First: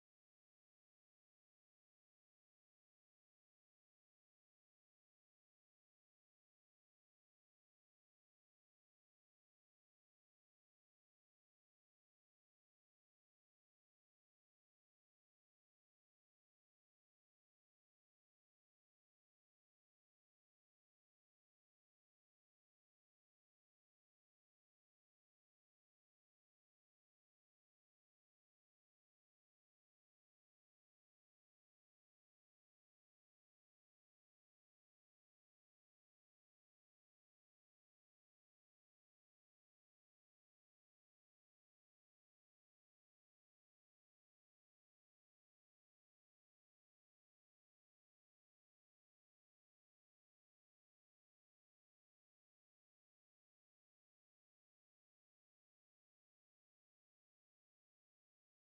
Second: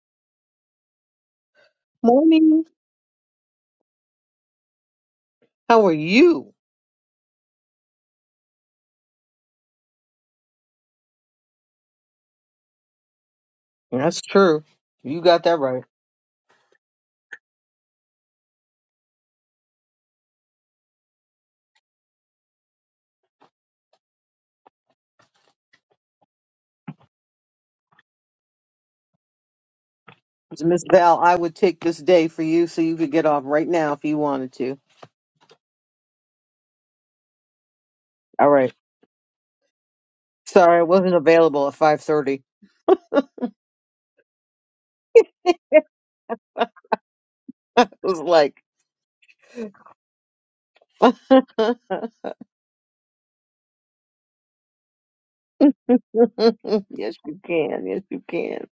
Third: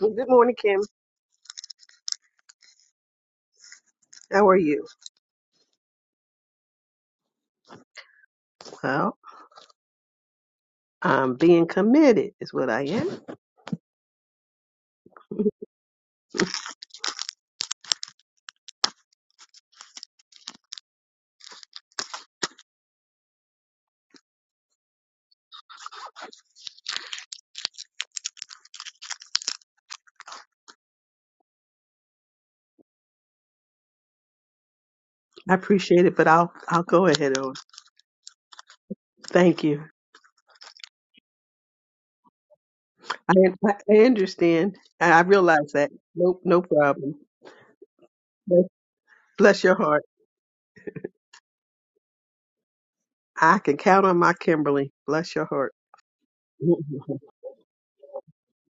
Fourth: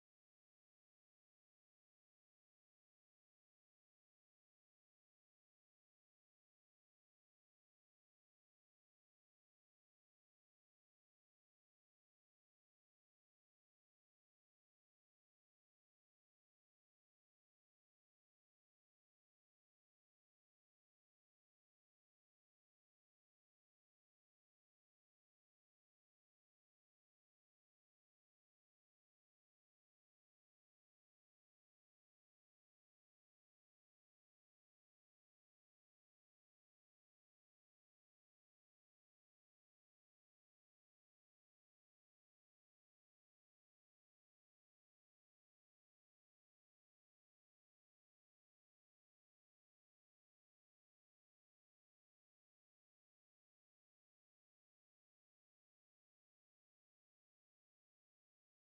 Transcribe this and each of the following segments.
Well, Good morning, Kim. Morning. How are you? How are you? Well, I'm being committed is what I am. That's true. You got that right. So, Miss Val, I would take this day for you so you could get off right now if you wanted to. I appreciate it, but I'll I'll go ahead on. All right. Thank you. Sorry, I wasn't available at 5.30. I I I understand. I I realize that. Nope, no problem. It was like, Bless bless your heart. yes, I can count on my Kimberly. Bless your heart. you can. Yes, you can.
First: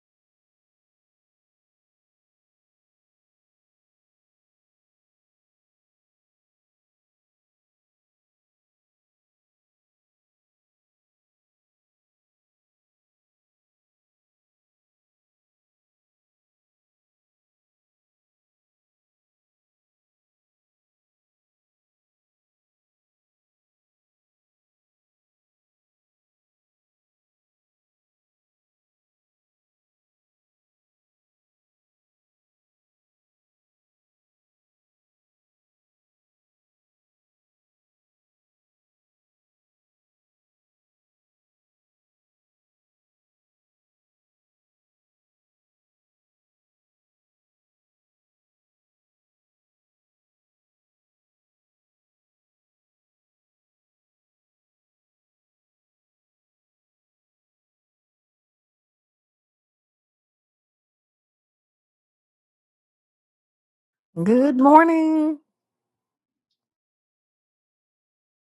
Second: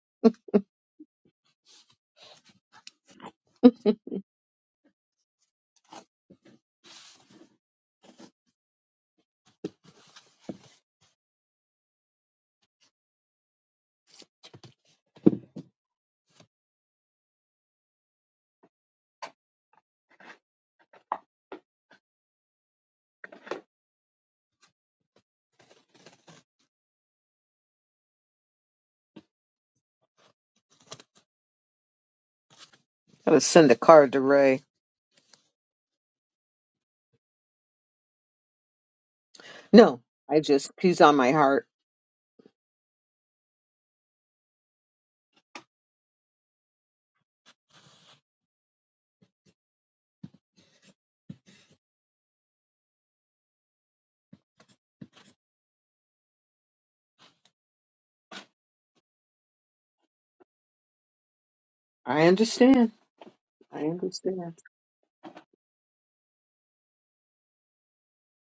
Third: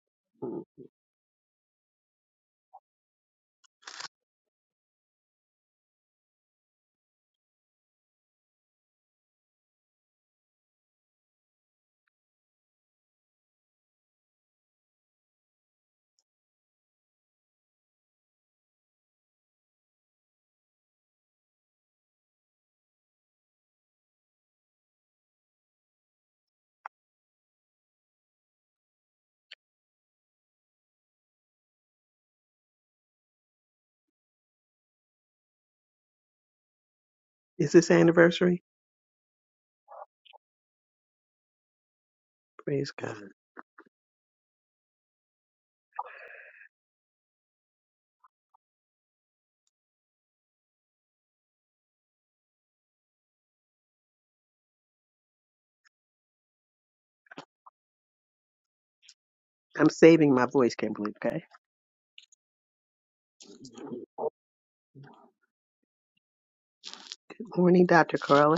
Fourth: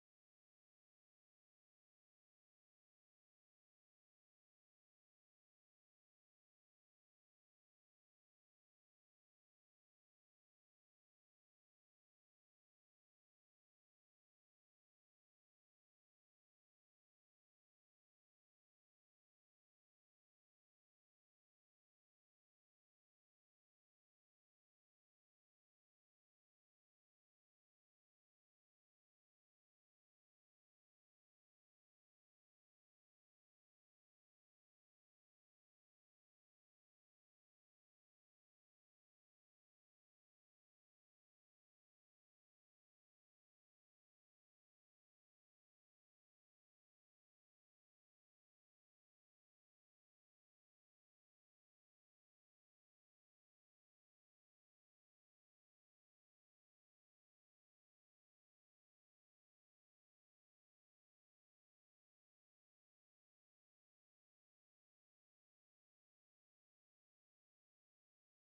I would send a card to Ray. Is this anniversary? No, I just, he's on my heart. Praise God. I'm saving my voice, Kimberly. Okay. I understand. I understand. Good morning. Good morning, Dr. Carla.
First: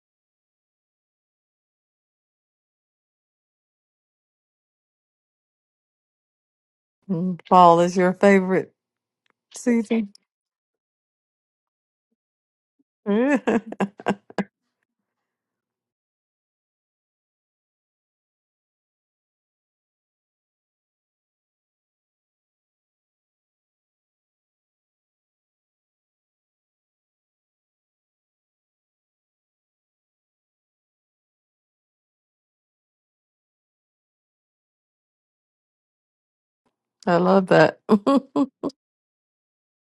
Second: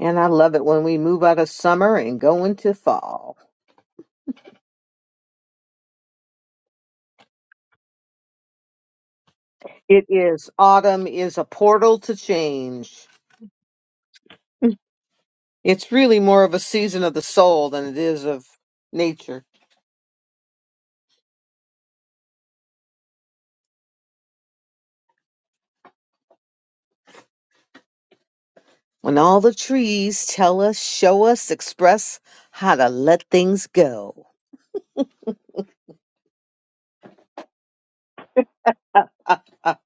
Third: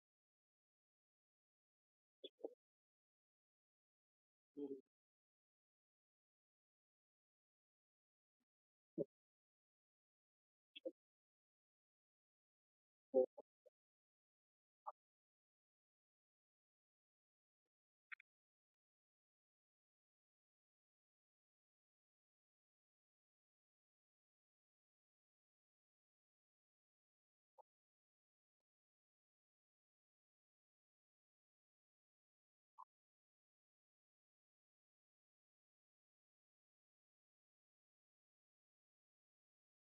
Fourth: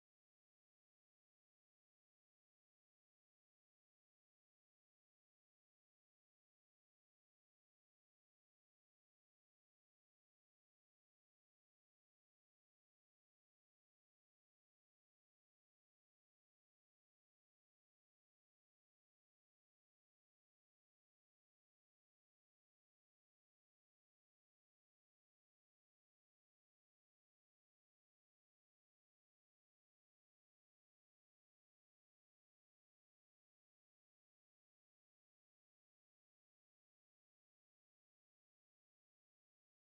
And I love it when we move out of summer and go into fall. Mm, Fall is your favorite It season. is, autumn is a portal to change. I It's really more of a season of the soul than it is of nature. When all the trees tell us, show us, express how to let things go. love that. Good Ah, ah.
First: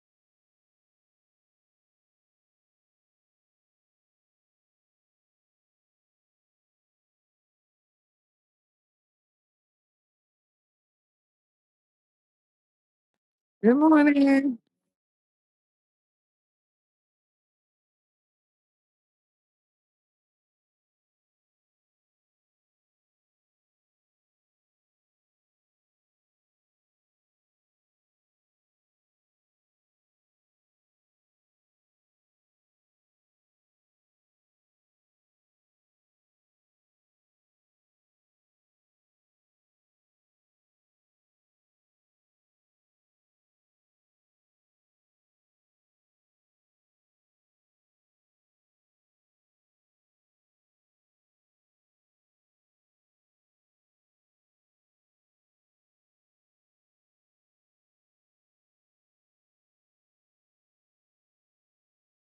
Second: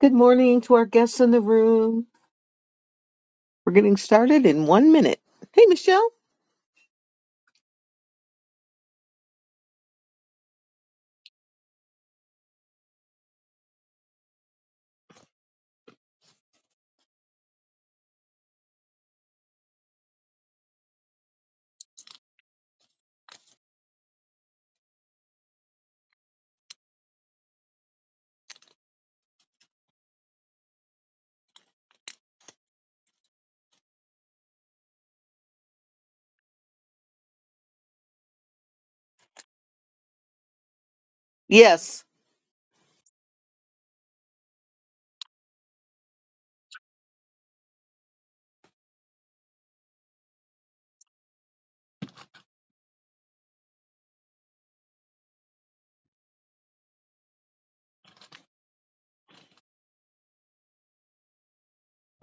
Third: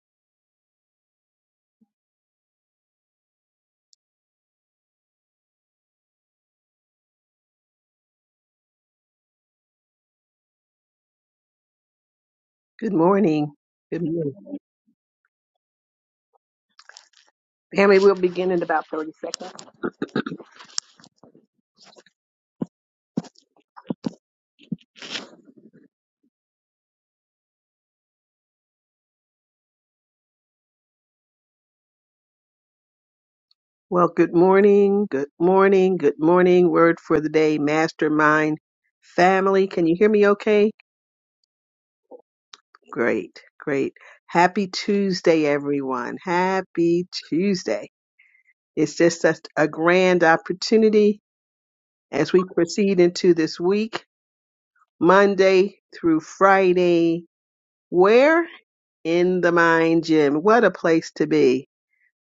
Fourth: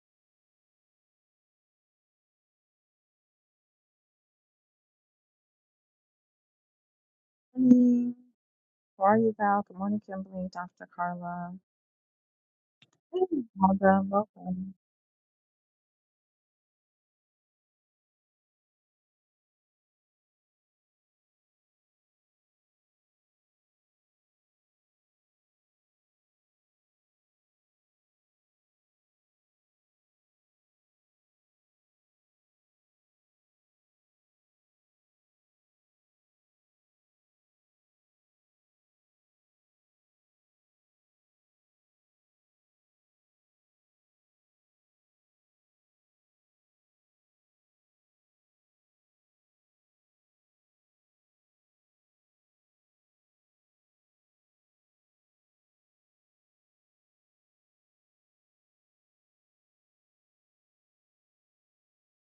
Good morning to our guests in the room. We're getting started in one minute. Hey, Michelle. morning. How are you, Val? Good morning, Kimberly, Dr. Carla. Good Hey, morning. Melda, Good morning. morning. welcome. Family, we'll begin in about 30 seconds. Well, good morning, good morning, good morning. Word for the day, mastermind, family. Can you hear me okay? Yes. Great, great. Happy Tuesday, everyone. Happy Tuesday. It's just such a grand opportunity as we proceed into this week, Monday through Friday. Where? In the Mind Gym. What a place to be.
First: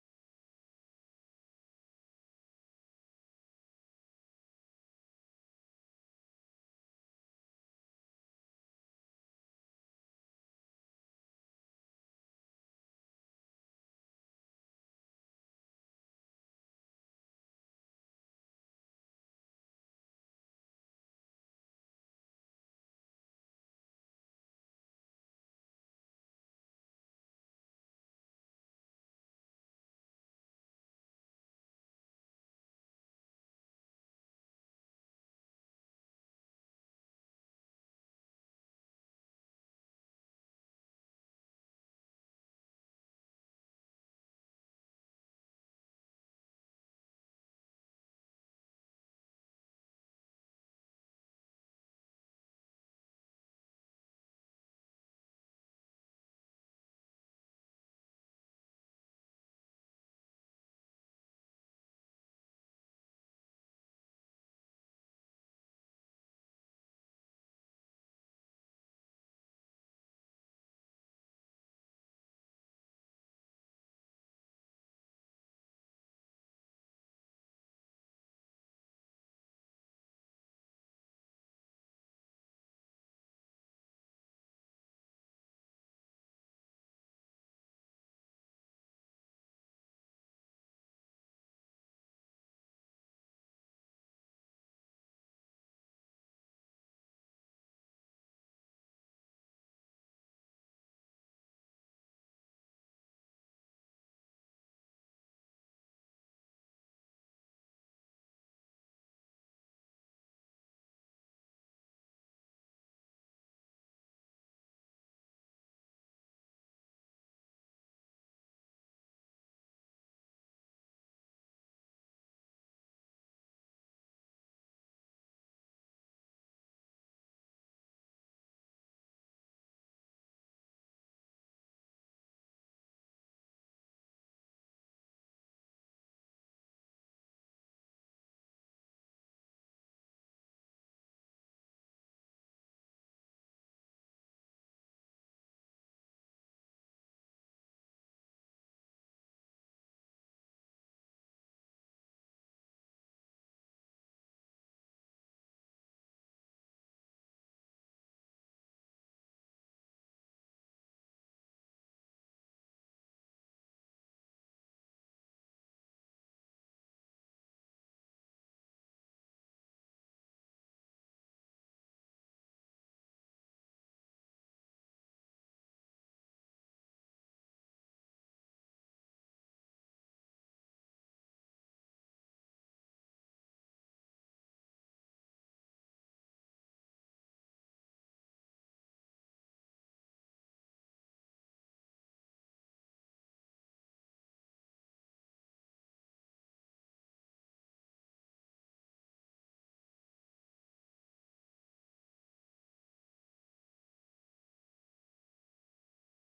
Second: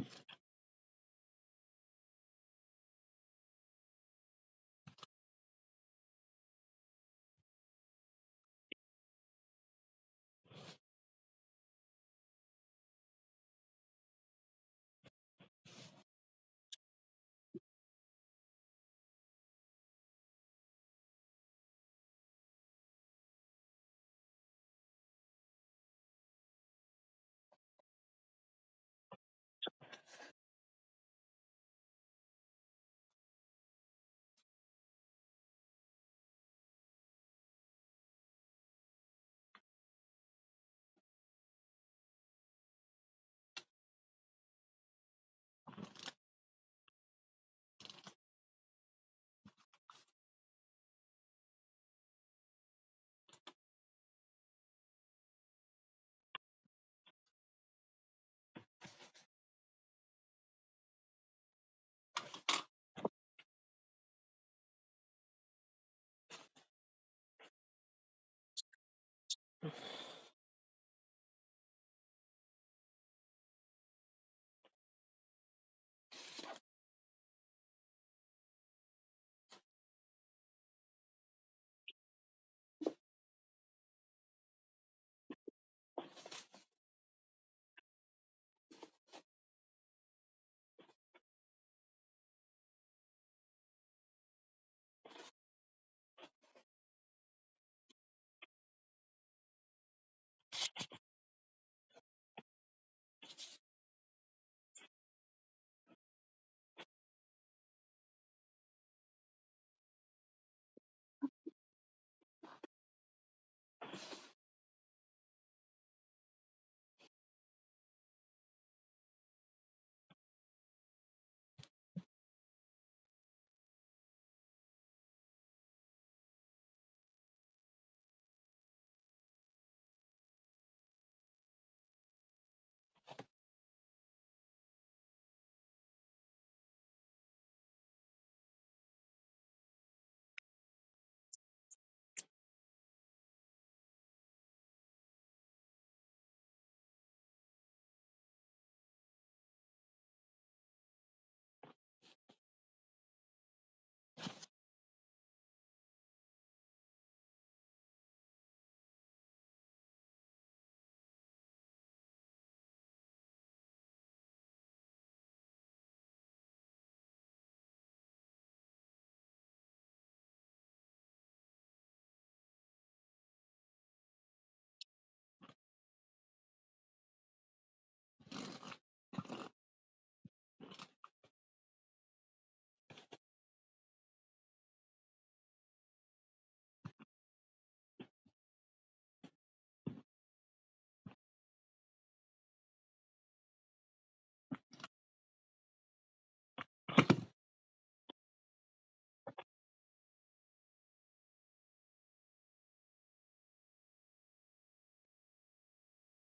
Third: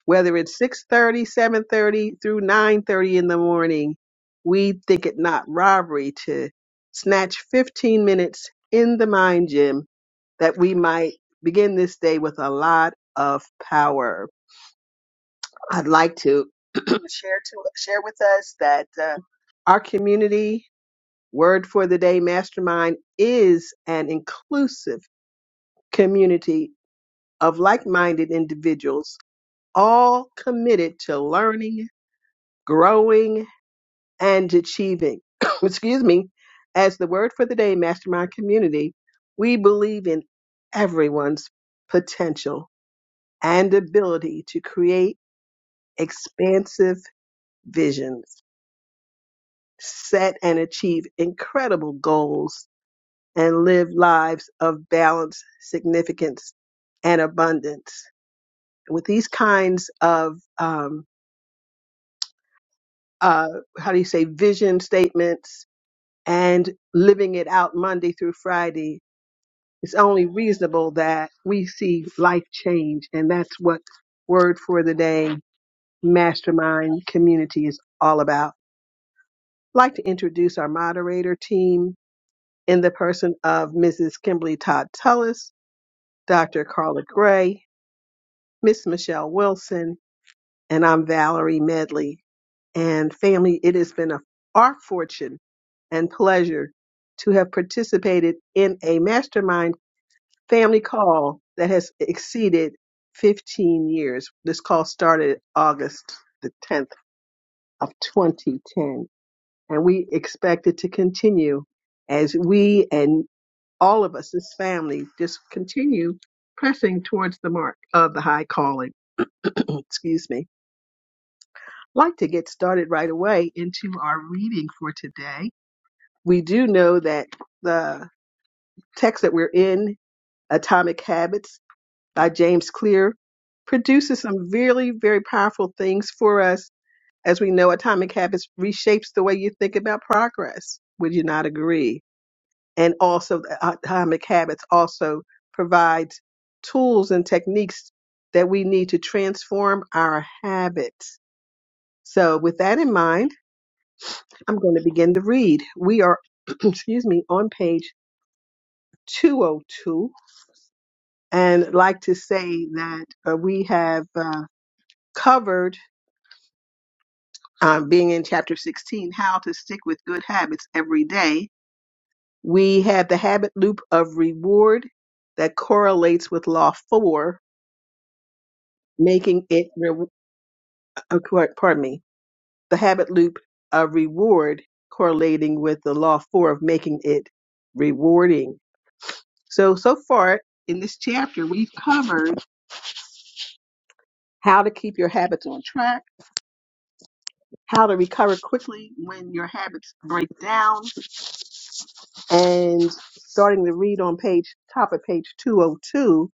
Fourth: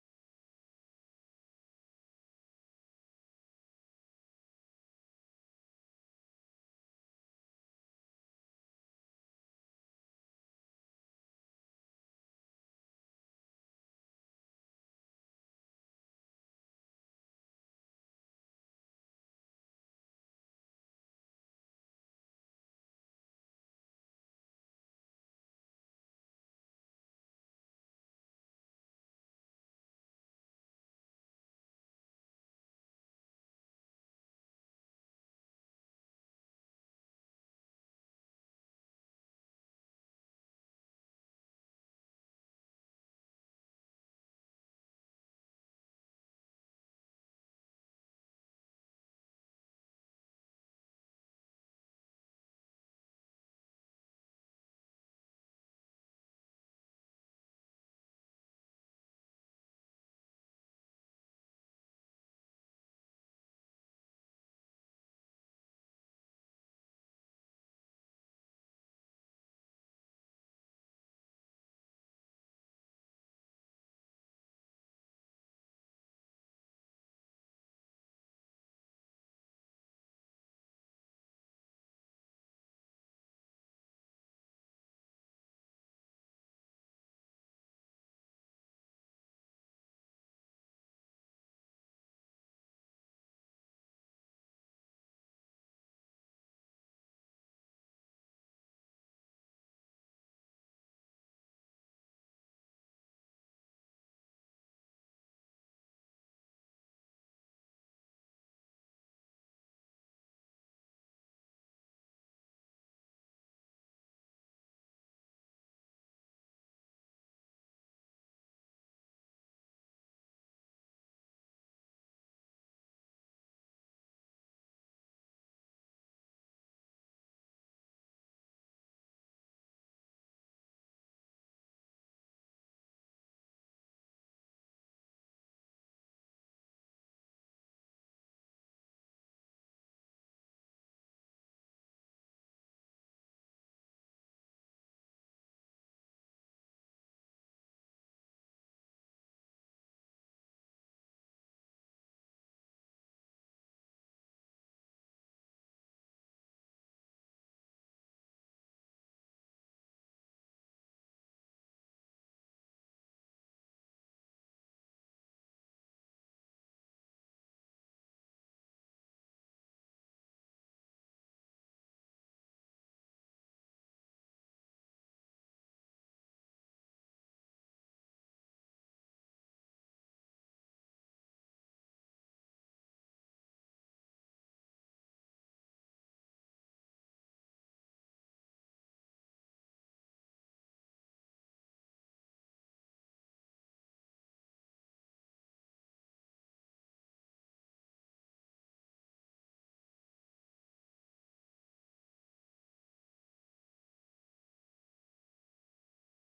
whether it's six thirty, seven thirty, through 9.30 in the morning we think it not robbery to snatch 15 minutes in the mind gym that we might begin this day with a lot of power i'd like to share to share with us that uh, our community word for the day mastermind is an inclusive community of like-minded individuals all committed to learning growing and achieving. Excuse me. As the word for the day, Mastermind Community, we believe in everyone's potential and ability to create expansive visions, set and achieve incredible goals, and live lives of balance, significance, and abundance. With these kinds of, um, uh, how do you say, vision statements, and living it out Monday through Friday, it's only reasonable that we see life change. And that's what Word for the Day Mastermind Community is all about. I'd like to introduce our moderator team in the person of Mrs. Kimberly Todd Tullis, Dr. Carla Gray, Miss Michelle Wilson, and I'm Valerie Medley. And family, it has been a, our fortune and pleasure to have participated in a mastermind family call that has exceeded 15 years. This call started August the 10th of 2010, and we expect it to continue as we and all of us, this family, just continue pressing towards the mark of the high calling. Excuse me. I'd like to get started right away into our reading for today. We do know that the text that we're in, Atomic Habits, by James Clear produces some really very powerful things for us. As we know, Atomic Habits reshapes the way you think about progress. Would you not agree? And also, Atomic Habits also provides tools and techniques that we need to transform our habits. So, with that in mind, I'm going to begin to read. We are, excuse me, on page 202, and like to say that uh, we have uh, covered uh, being in chapter 16, how to stick with good habits every day, we have the habit loop of reward that correlates with law four, making it, re- uh, cor- pardon me, the habit loop of reward correlating with the law four of making it rewarding. So, so far in this chapter, we've covered how to keep your habits on track, how to recover quickly when your habits break down, and starting to read on page top of page 202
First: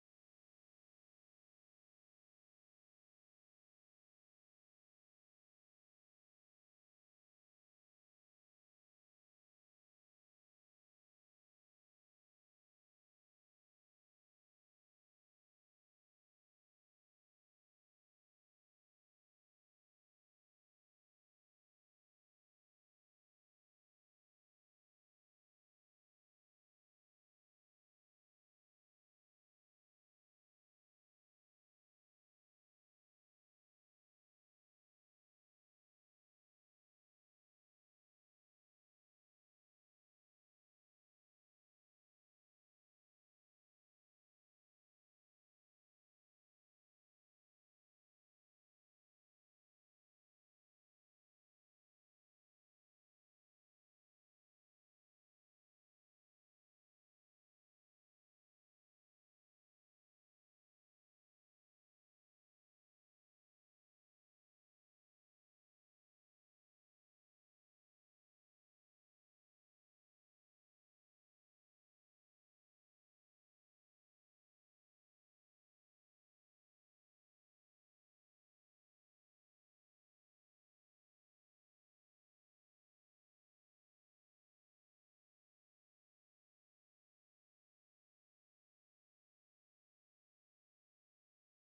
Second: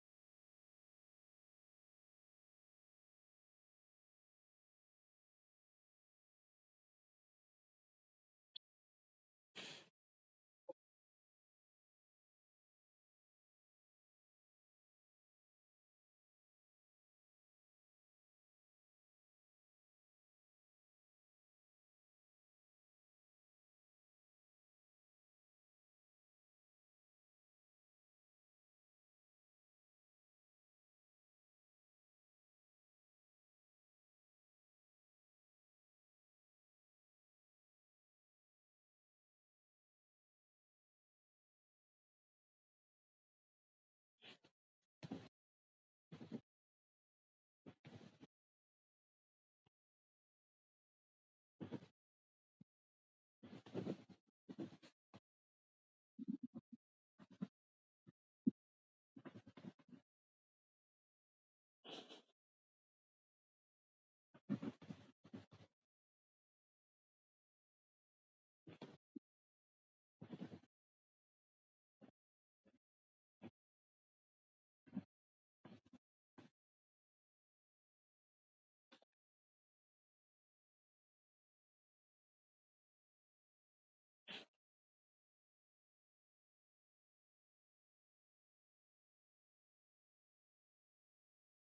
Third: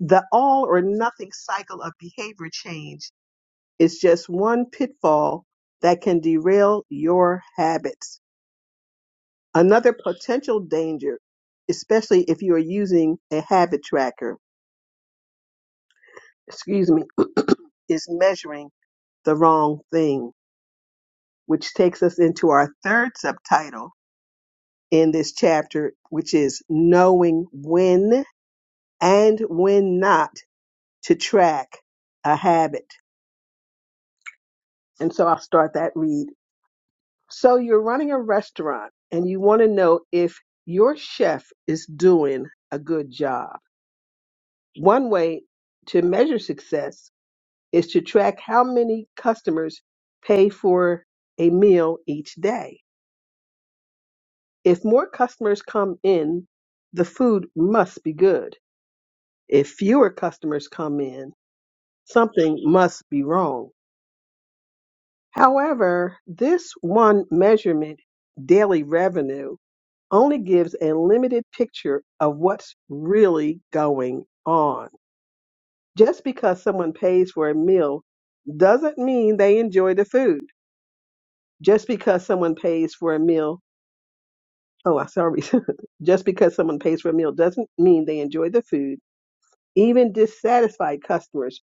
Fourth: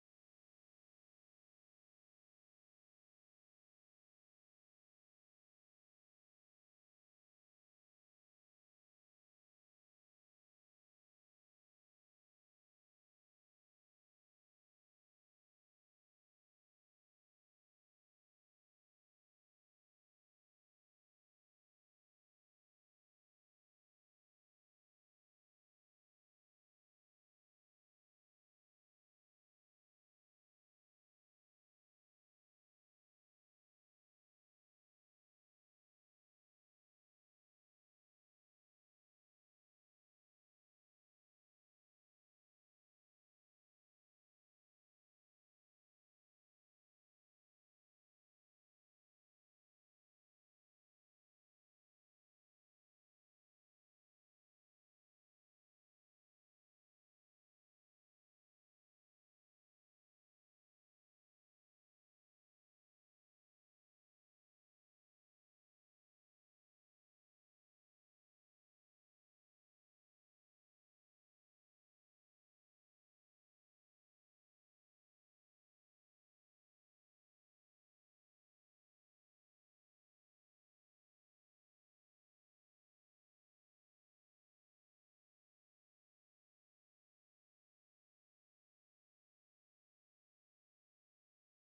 the all or nothing cycle of behavior change is just one pitfall that can derail your habits another potential danger especially if you are using a habit tracker excuse me is measuring the wrong thing which takes us into our third subtitle in this chapter which is knowing when and when not to track a habit. And so I'll start that read. So you're running a restaurant and you want to know if your chef is doing a good job. One way to measure success is to track how many customers pay for a meal each day. If more customers come in, the food must be good. If fewer customers come in, something must be wrong. However, this one measurement, daily revenue, only gives a limited picture of what's really going on. Just because someone pays for a meal doesn't mean they enjoy the food. Just because someone pays for a meal, oh, I'm sorry. Just because someone pays for a meal doesn't mean they enjoy the food. Even dissatisfied customers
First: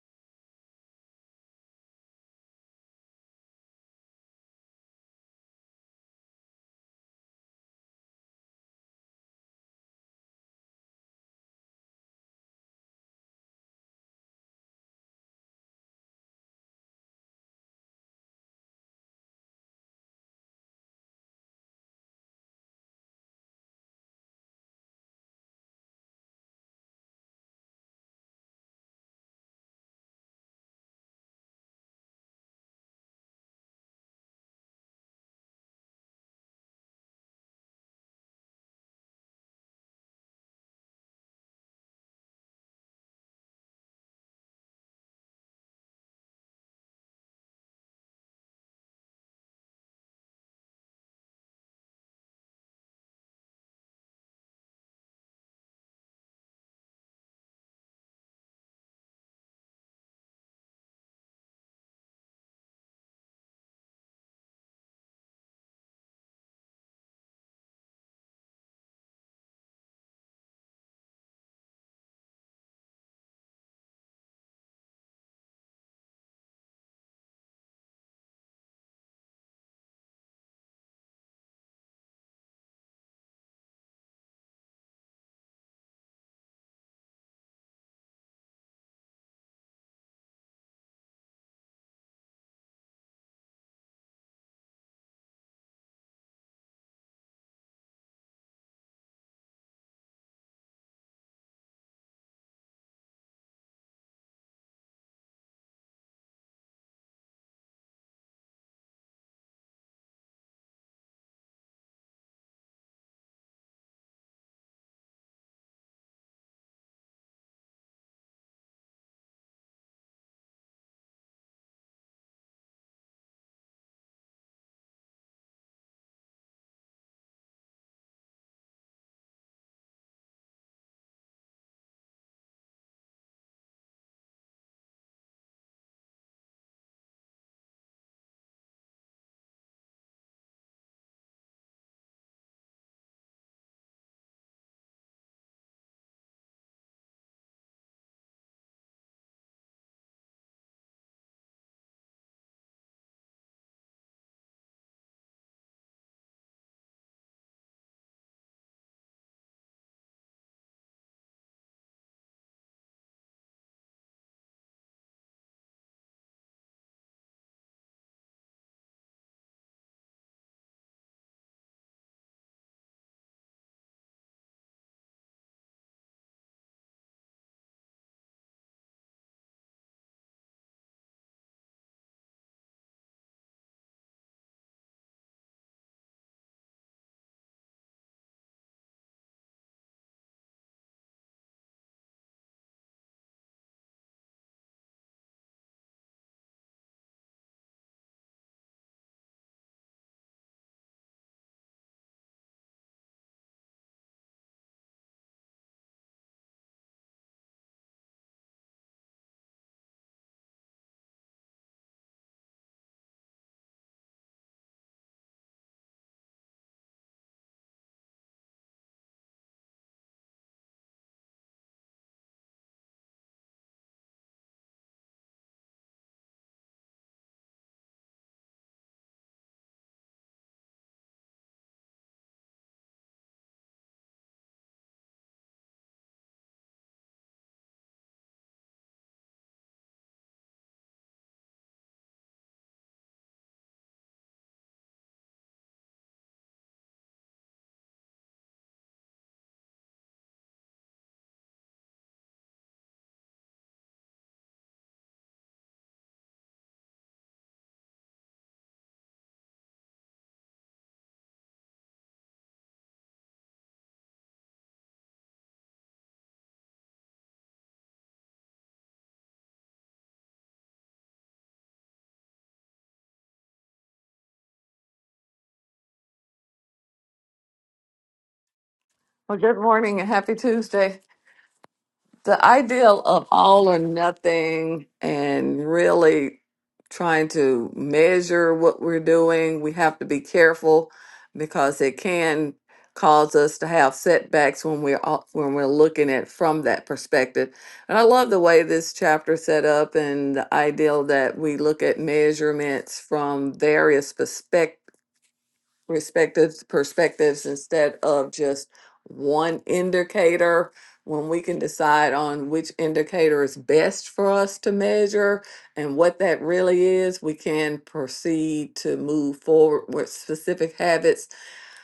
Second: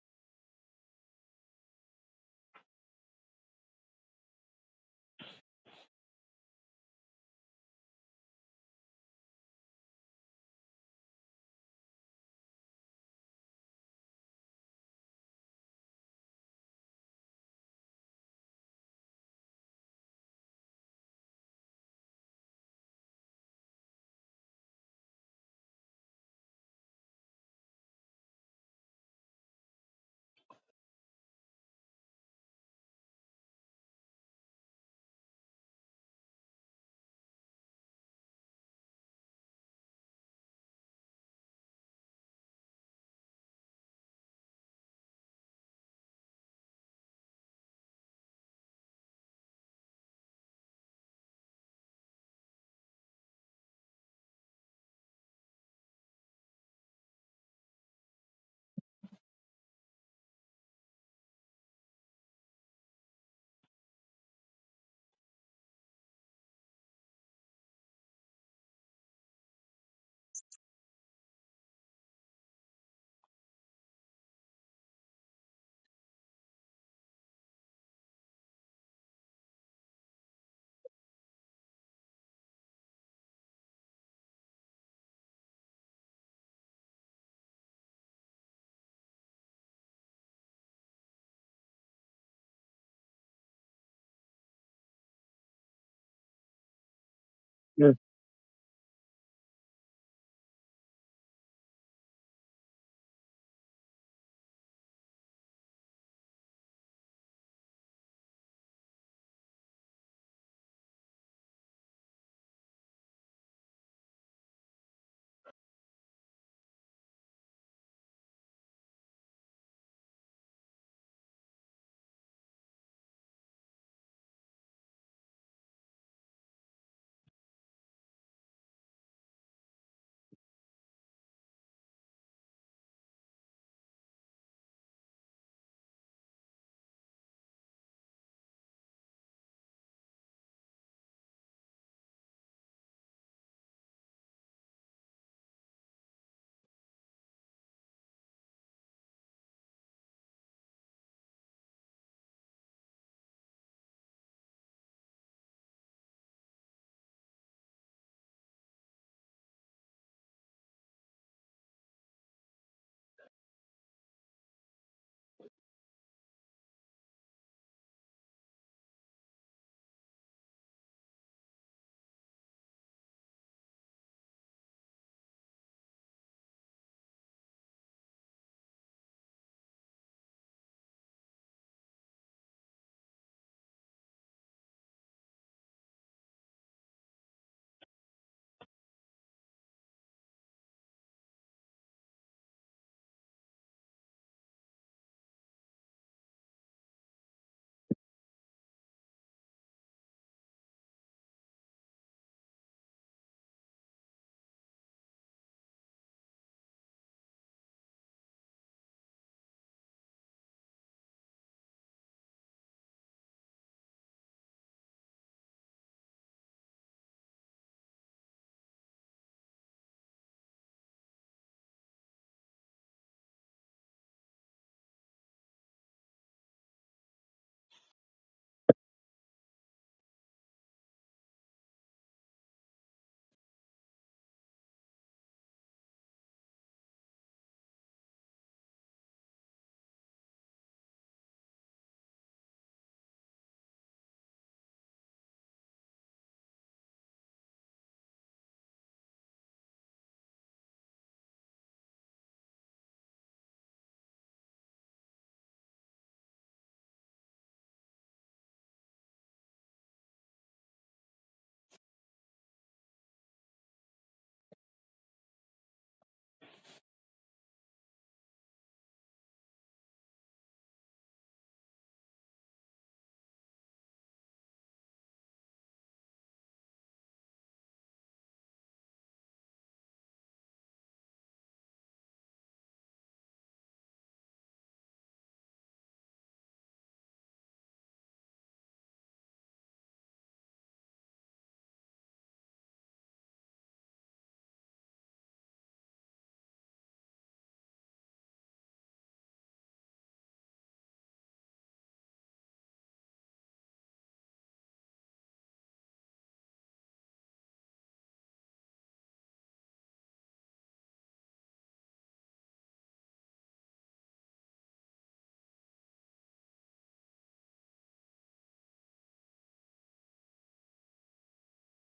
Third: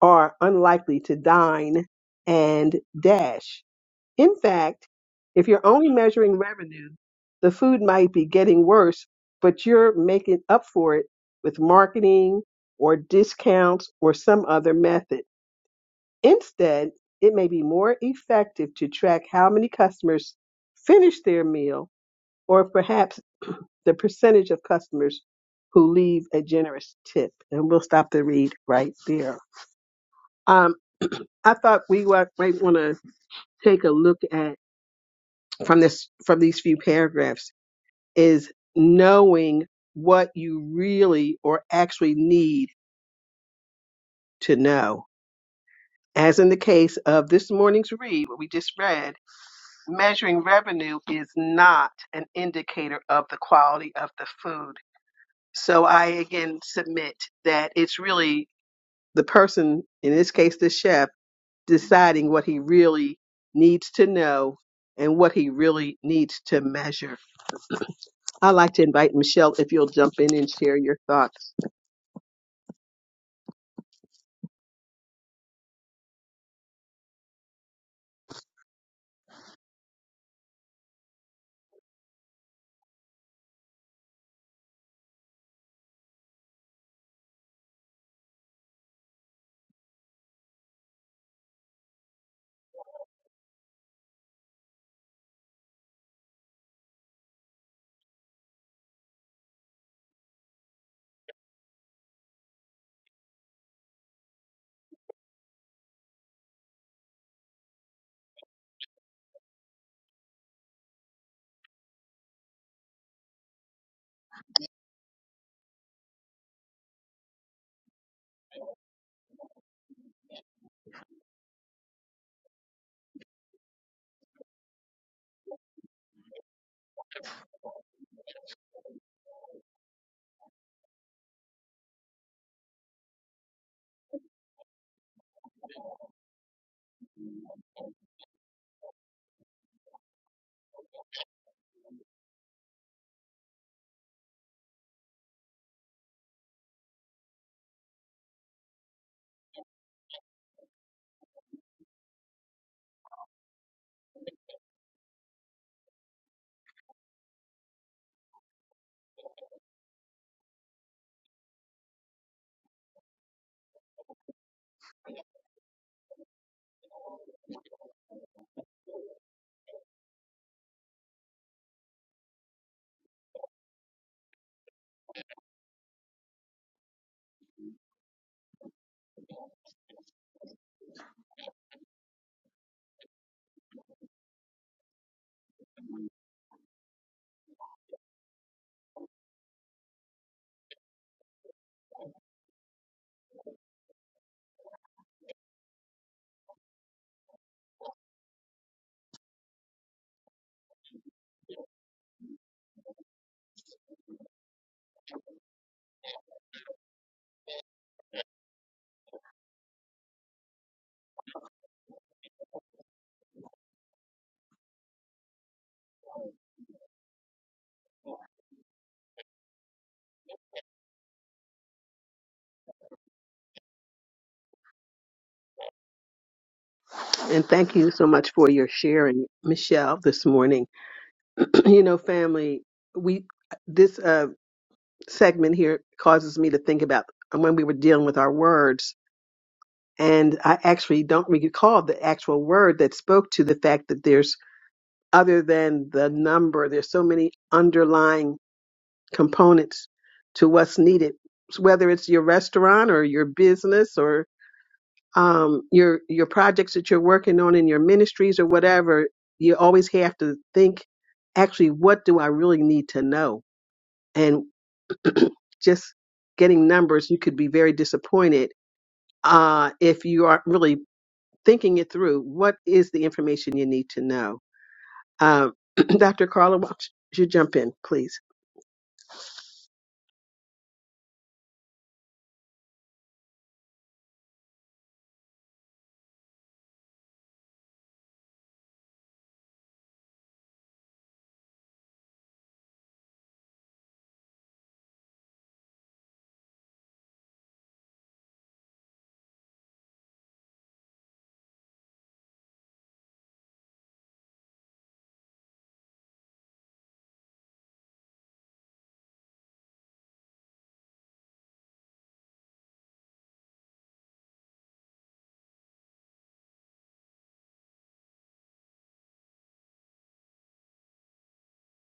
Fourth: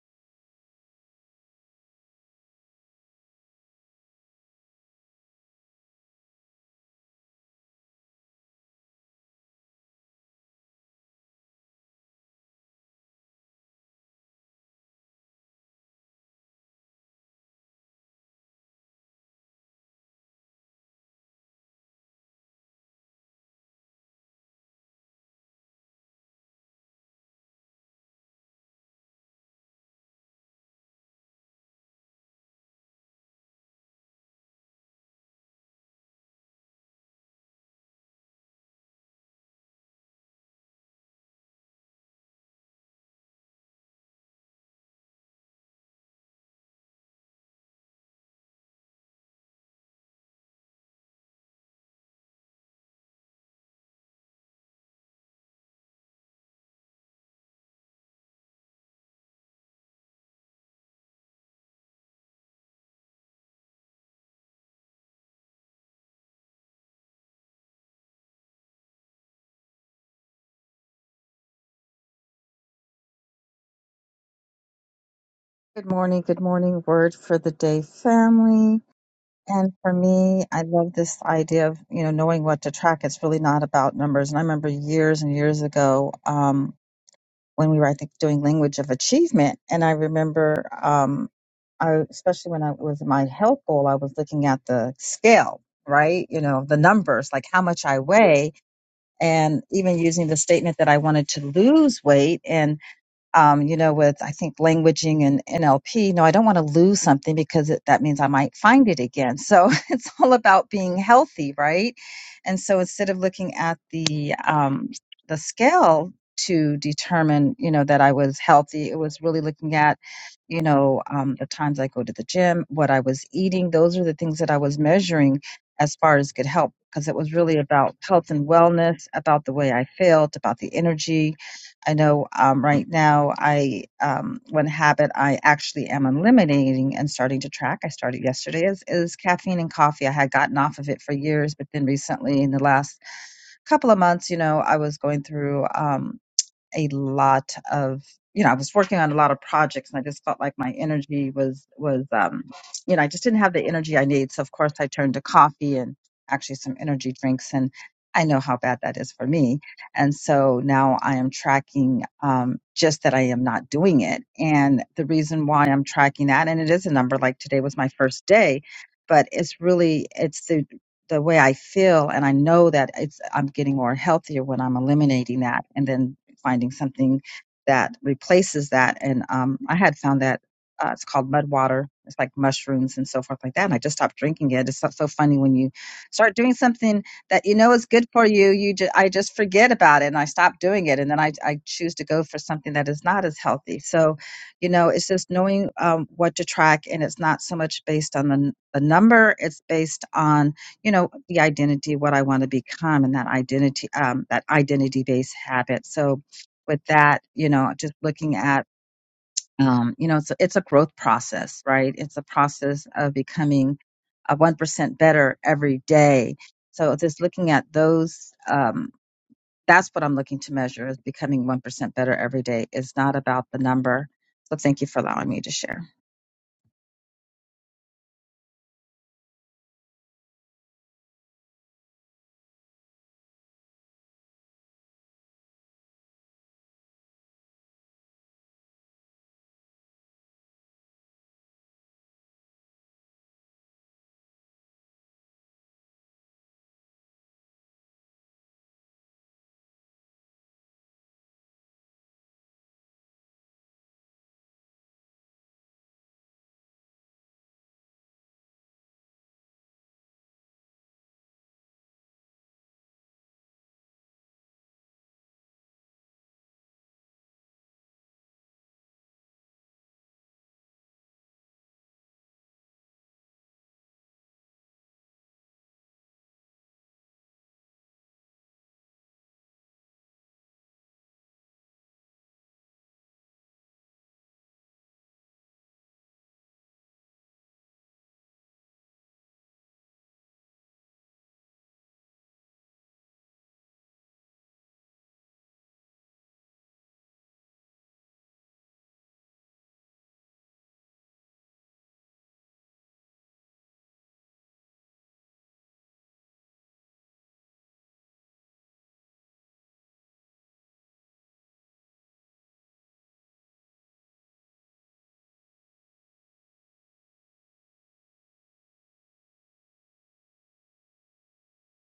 are unlikely to dine and dash. In fact, if you're only measuring revenue, the food might be getting worse, but you're making up for it with marketing or discounts or some other method. Instead, it may be more effective to track how many customers finish their meal or perhaps the percentage of customers who leave a generous tip. And we'll stop the read right there. Um, I thought we wa- might want to take a look at from this from these few paragraphs is knowing what you really or actually need to know. As in the case of this morning's read, what we just read, measuring revenue is not an indicator of the quality of the food. So I again submit that it's really the person, in this case the chef, deciding what he really needs to know and what he really needs to measure. I'd like to invite Michelle if you'll jump in and share your thoughts. Good morning, good morning, word for the day family. And for me, I love this idea of, you know, knowing what to track. It's really not about numbers. And I remember years and years ago, um, when we were, I think, doing language of achievement. And I remember, um, I, especially when I was in my health goal, I was looking at the scale, right? You know, the numbers, like how much Yes. I weigh and even using the statement that I wanted to lose weight. And um, you know, with I think languaging and NLP. No, I don't want to lose something because it, that means I might find it again. So it's all about being healthy, right? And so instead of looking at the um, the scale to determine, you know, that I was healthy, it was really looking at, you know, um, the times I go to the gym, what I was eating. Those are the things that I was measuring as far as good health because it was really about health and wellness, about the way I felt, about the energy, I know um, right now I um, one habit I actually am eliminating and starting to track. I started yesterday is is caffeine and coffee. I had gotten off of it for years, but then recently in the last couple of months, you know, I was going through. Um, a lot of you know i was working on a lot of projects and i just felt like my energy was was um you know i just didn't have the energy i need so of course i turned to coffee and actually some energy drinks and i know how bad that is for me and so now i am tracking um just that i am not doing it and the reason why i'm tracking that and it is a number like today was my first day but it's really it's the the way I feel, and I know that it's I'm getting more healthier when I'm eliminating that, and then finding something that replaces that. And um, I had found that uh, it's called mud water. It's like mushrooms and so forth like that. And I just stopped drinking it. It's so so funny when you start doing something that you know is good for you. You, ju- I just forget about it and I stop doing it, and then I, I choose to go for something that is not as healthy. So, you know, it's just knowing um, what to track, and it's not so much based on the n- the number. It's based on you know the identity, what I want to become, and that identity, um, that identity based habit. So, with that, you know, just looking at, um, you know, it's it's a growth process, right? It's a process of becoming a one percent better every day. So just looking at those, um, that's what I'm looking to measure is becoming one percent better every day. It's not about the number. So thank you for allowing me to share. And thank you so much for your sharing, Michelle, this morning. you know, family, we this uh segment here causes me to think about when we were dealing with our words. And I actually don't recall the actual word that spoke to the fact that there's, other than the number, there's so many underlying components to what's needed. So whether it's your restaurant or your business or um, your your projects that you're working on in your ministries or whatever, you always have to think, actually, what do I really need to know? And just getting numbers, you could be very disappointed uh, if you are really thinking it through, what is the information you need to know? Um, Dr. Carla, why don't you jump in, please? Well, good morning and happy Tuesday. the ideal of all or nothing and really trying to measure what we're doing, we have to be careful because it can cause us to have setbacks when we're all- when we're looking at from that perspective. And I love the way this chapter set up and the ideal that we look at measurements from various perspectives respective perspectives instead of just one indicator when we can decide on which indicator is best for us to measure and what that really is we can proceed to move forward with specific habits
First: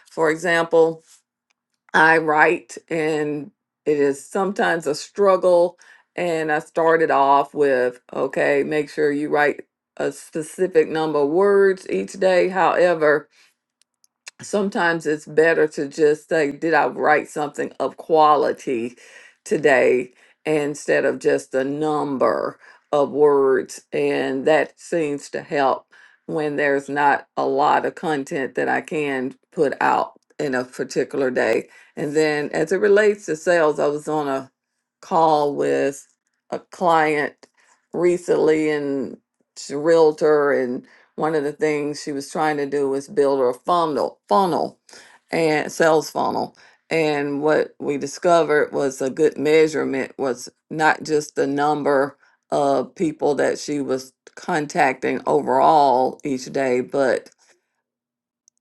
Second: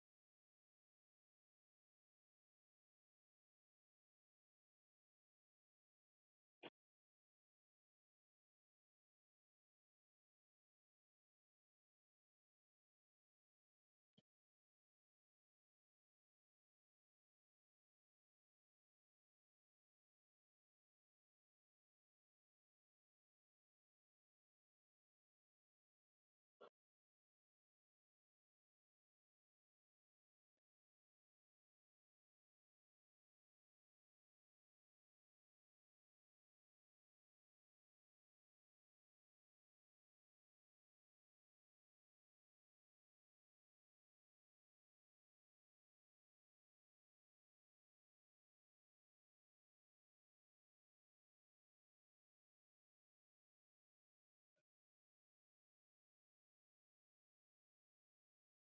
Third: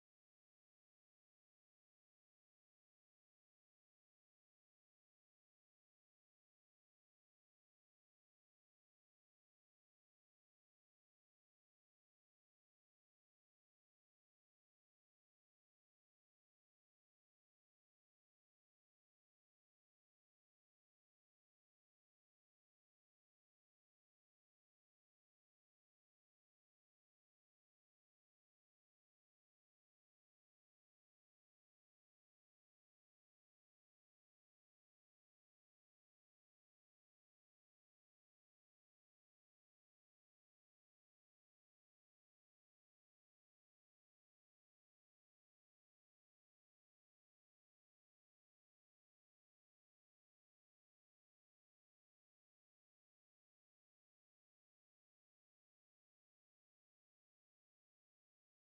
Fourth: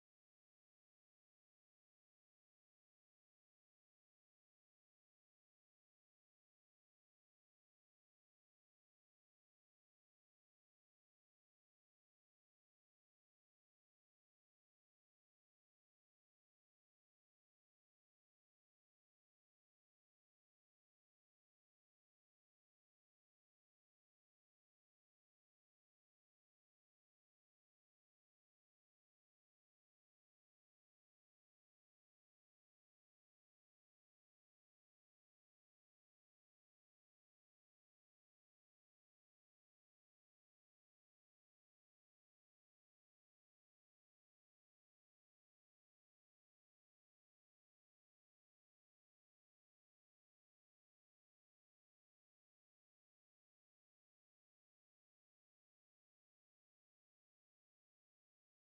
for example i write and it is sometimes a struggle and i started off with okay make sure you write a specific number of words each day however sometimes it's better to just say, did I write something of quality today instead of just a number of words? And that seems to help when there's not a lot of content that I can put out in a particular day. And then as it relates to sales, I was on a call with a client recently and she's a realtor one of the things she was trying to do was build her funnel funnel and sales funnel. And what we discovered was a good measurement was not just the number of people that she was contacting overall each day, but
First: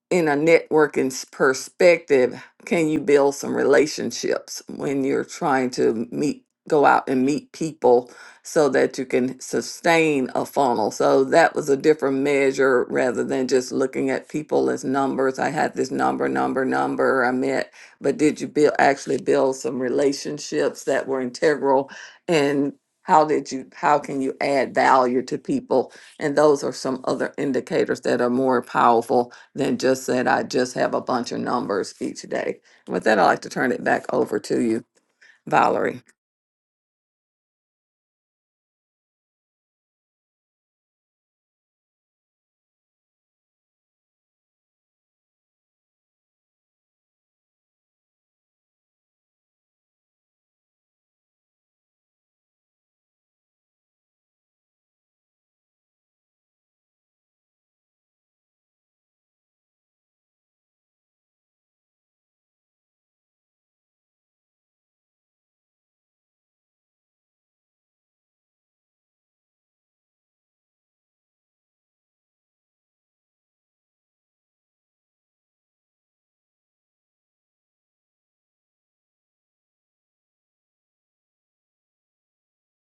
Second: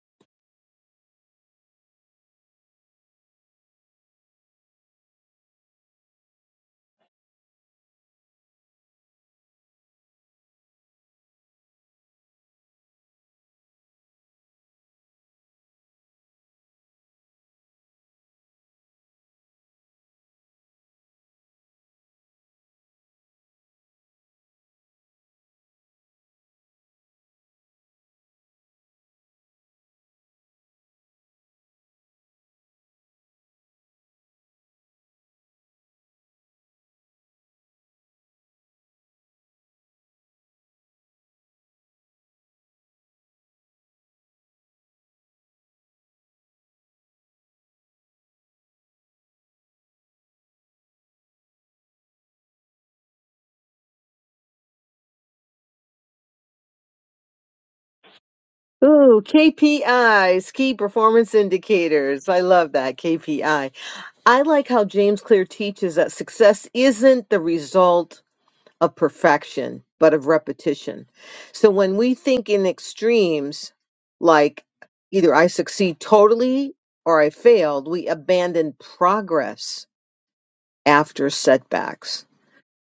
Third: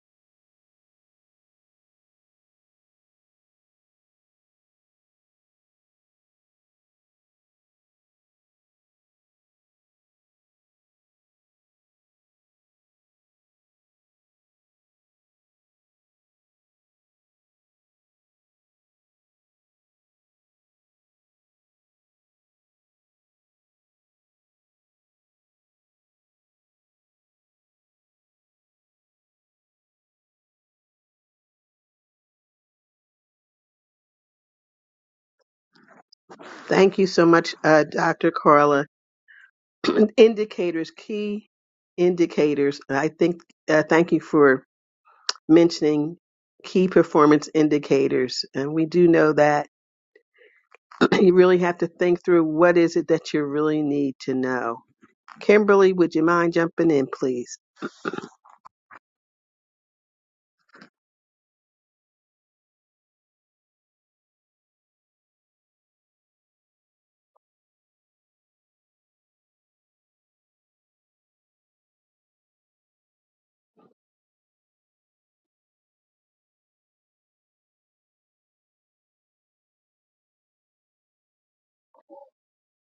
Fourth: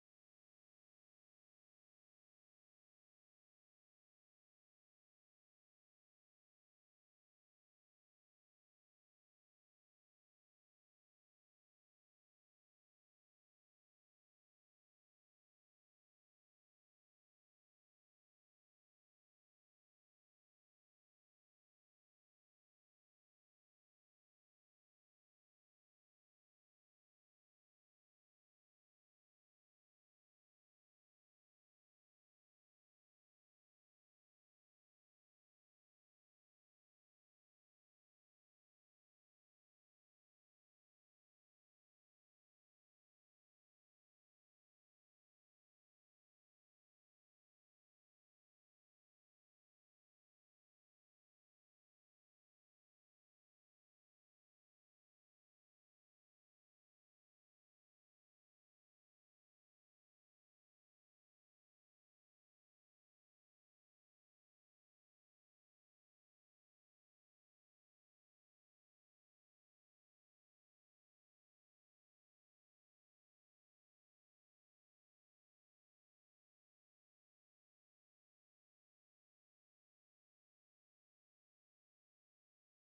in a networking s- perspective, can you build some relationships when you're trying to meet, go out and meet people so that you can sustain a funnel? So that was a different measure rather than just looking at people as numbers. I had this number, number, number I met, but did you build, actually build some relationships that were integral and how did you, how can you add value to people? And those are some other indicators that are more powerful than just that I just have a bunch of numbers each day. With that, I'd like to turn it back over to you, Valerie. Thank you so much, uh, Dr. Carla. Indicators, key indicators. I think, uh, thank you for mentioning key performance indicators. And we do know that you really have to think through what is it that you really need to know. Kimberly, would you mind jumping in, please? Ooh, KPIs, key performance indicators. I love that KPI. I I like how James Clear teaches that success isn't the result. of perfection, but of repetition. So when we think in extremes, like either I succeed totally or I failed, we abandon progress after setbacks.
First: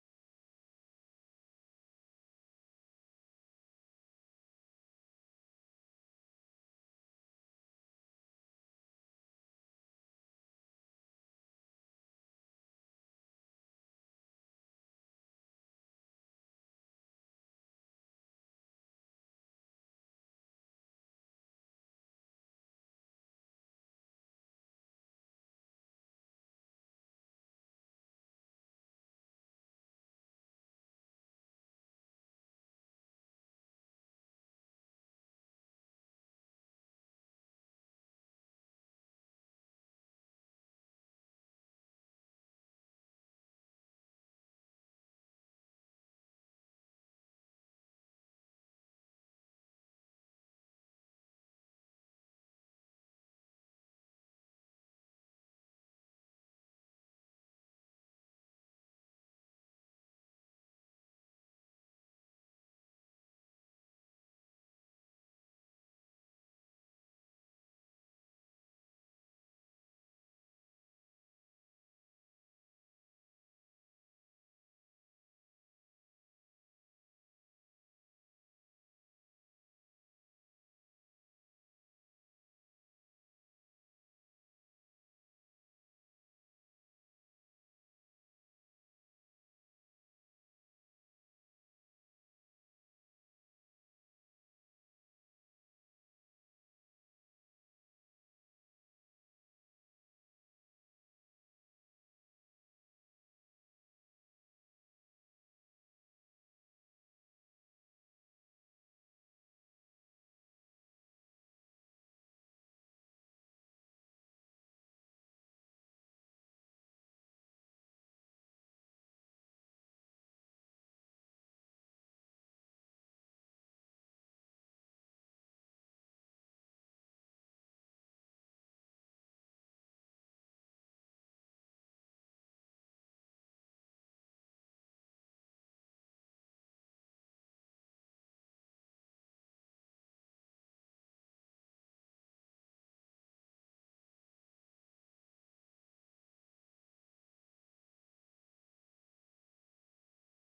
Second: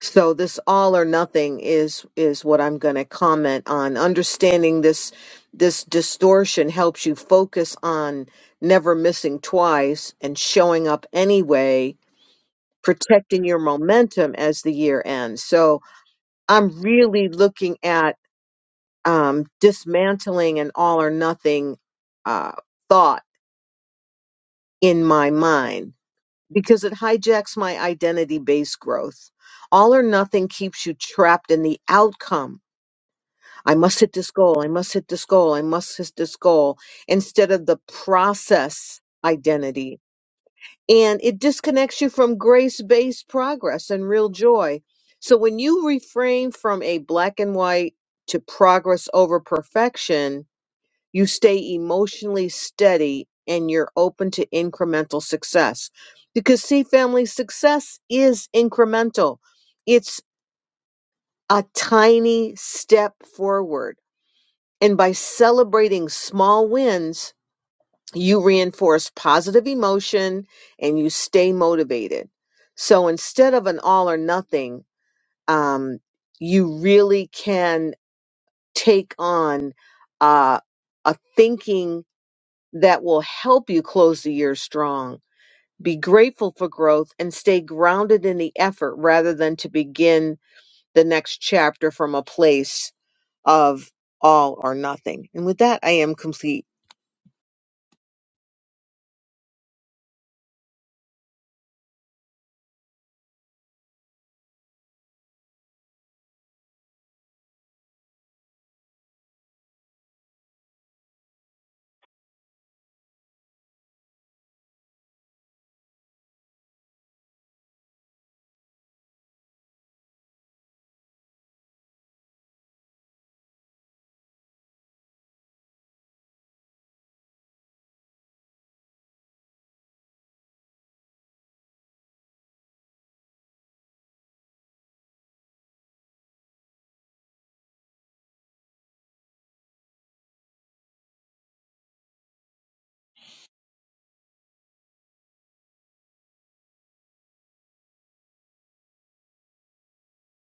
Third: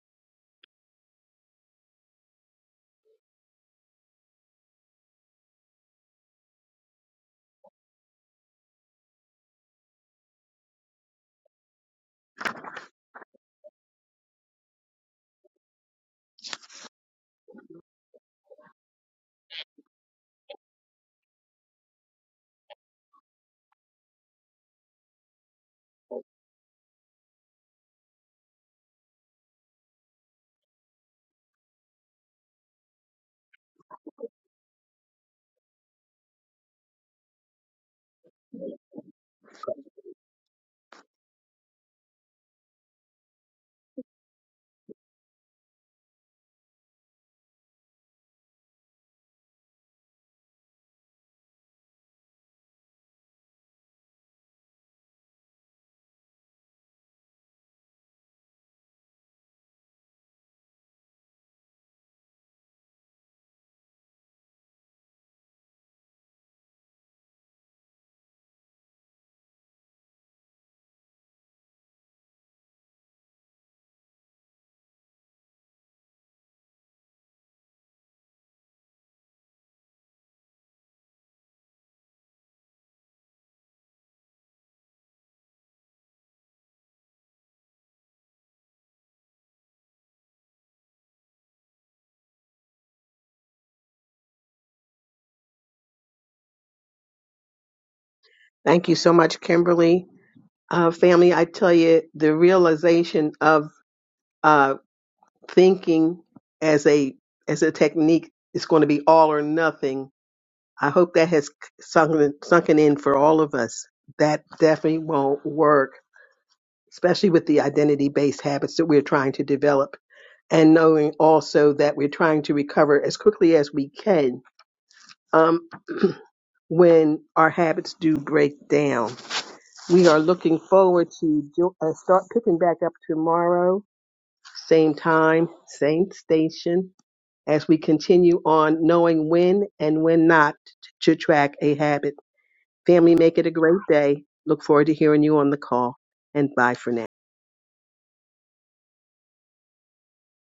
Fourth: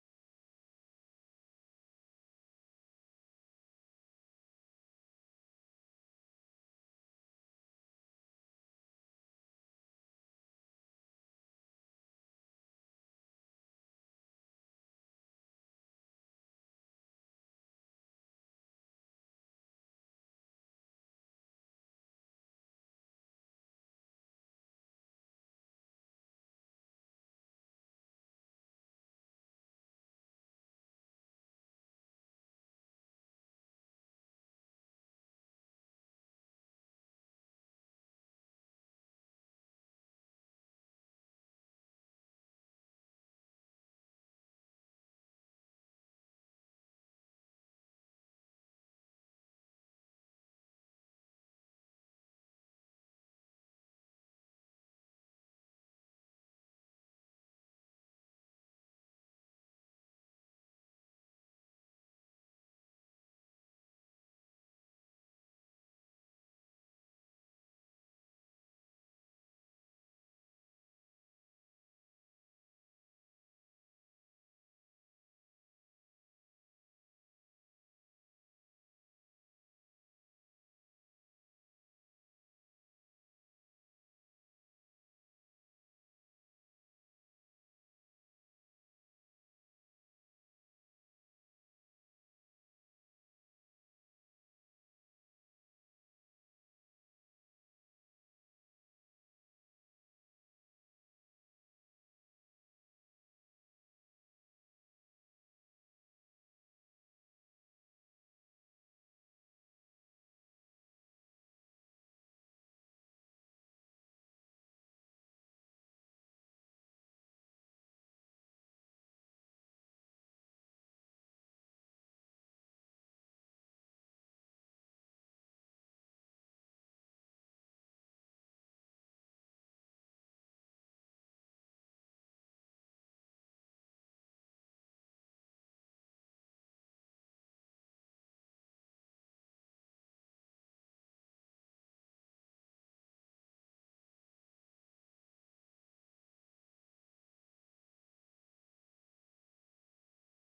So this all or nothing is is what I'm going to comment on. Understanding this this distortion helps you focus on never missing twice and showing up anyway, protecting your momentum as the year ends. So I'm really looking at um, dismantling an all or nothing uh, thought in my mind because it hijacks my identity based growth. All or nothing keeps you trapped in the outcome. I must hit this goal. I must hit this goal. I must hit this goal instead of the process identity and it disconnects you from grace based progress and real joy. So when you refrain from a black and white to progress over perfection, you stay emotionally steady and you're open to incremental success. Because, see, family success is incremental, it's a tiny step forward. And by celebrating small wins, you reinforce positive emotion and you stay motivated. So instead of an all or nothing, um, you really can take on uh, a thinking that will help you close the year strong. Be grateful for growth and stay grounded in the effort rather than to begin the next chapter from a place of all or nothing. And with that, I am complete. Thank you so much, Kimberly. Uh, family, I tell you, the realization of uh, thinking as a as a technique is going to be all or nothing I hope that has sunken, sunken in for all of us. That definitely won't work, especially with the identity based habits that we're trying to develop and knowing also that we're trying to recover as quickly as we can. Um, when our habits do break down, we are looking forward to jo- uh, start picking back up tomorrow, same time, same station, as we continue on knowing when and when not to track a habit. Family, make it a great day. Look forward to hearing you on the call. And bye for now.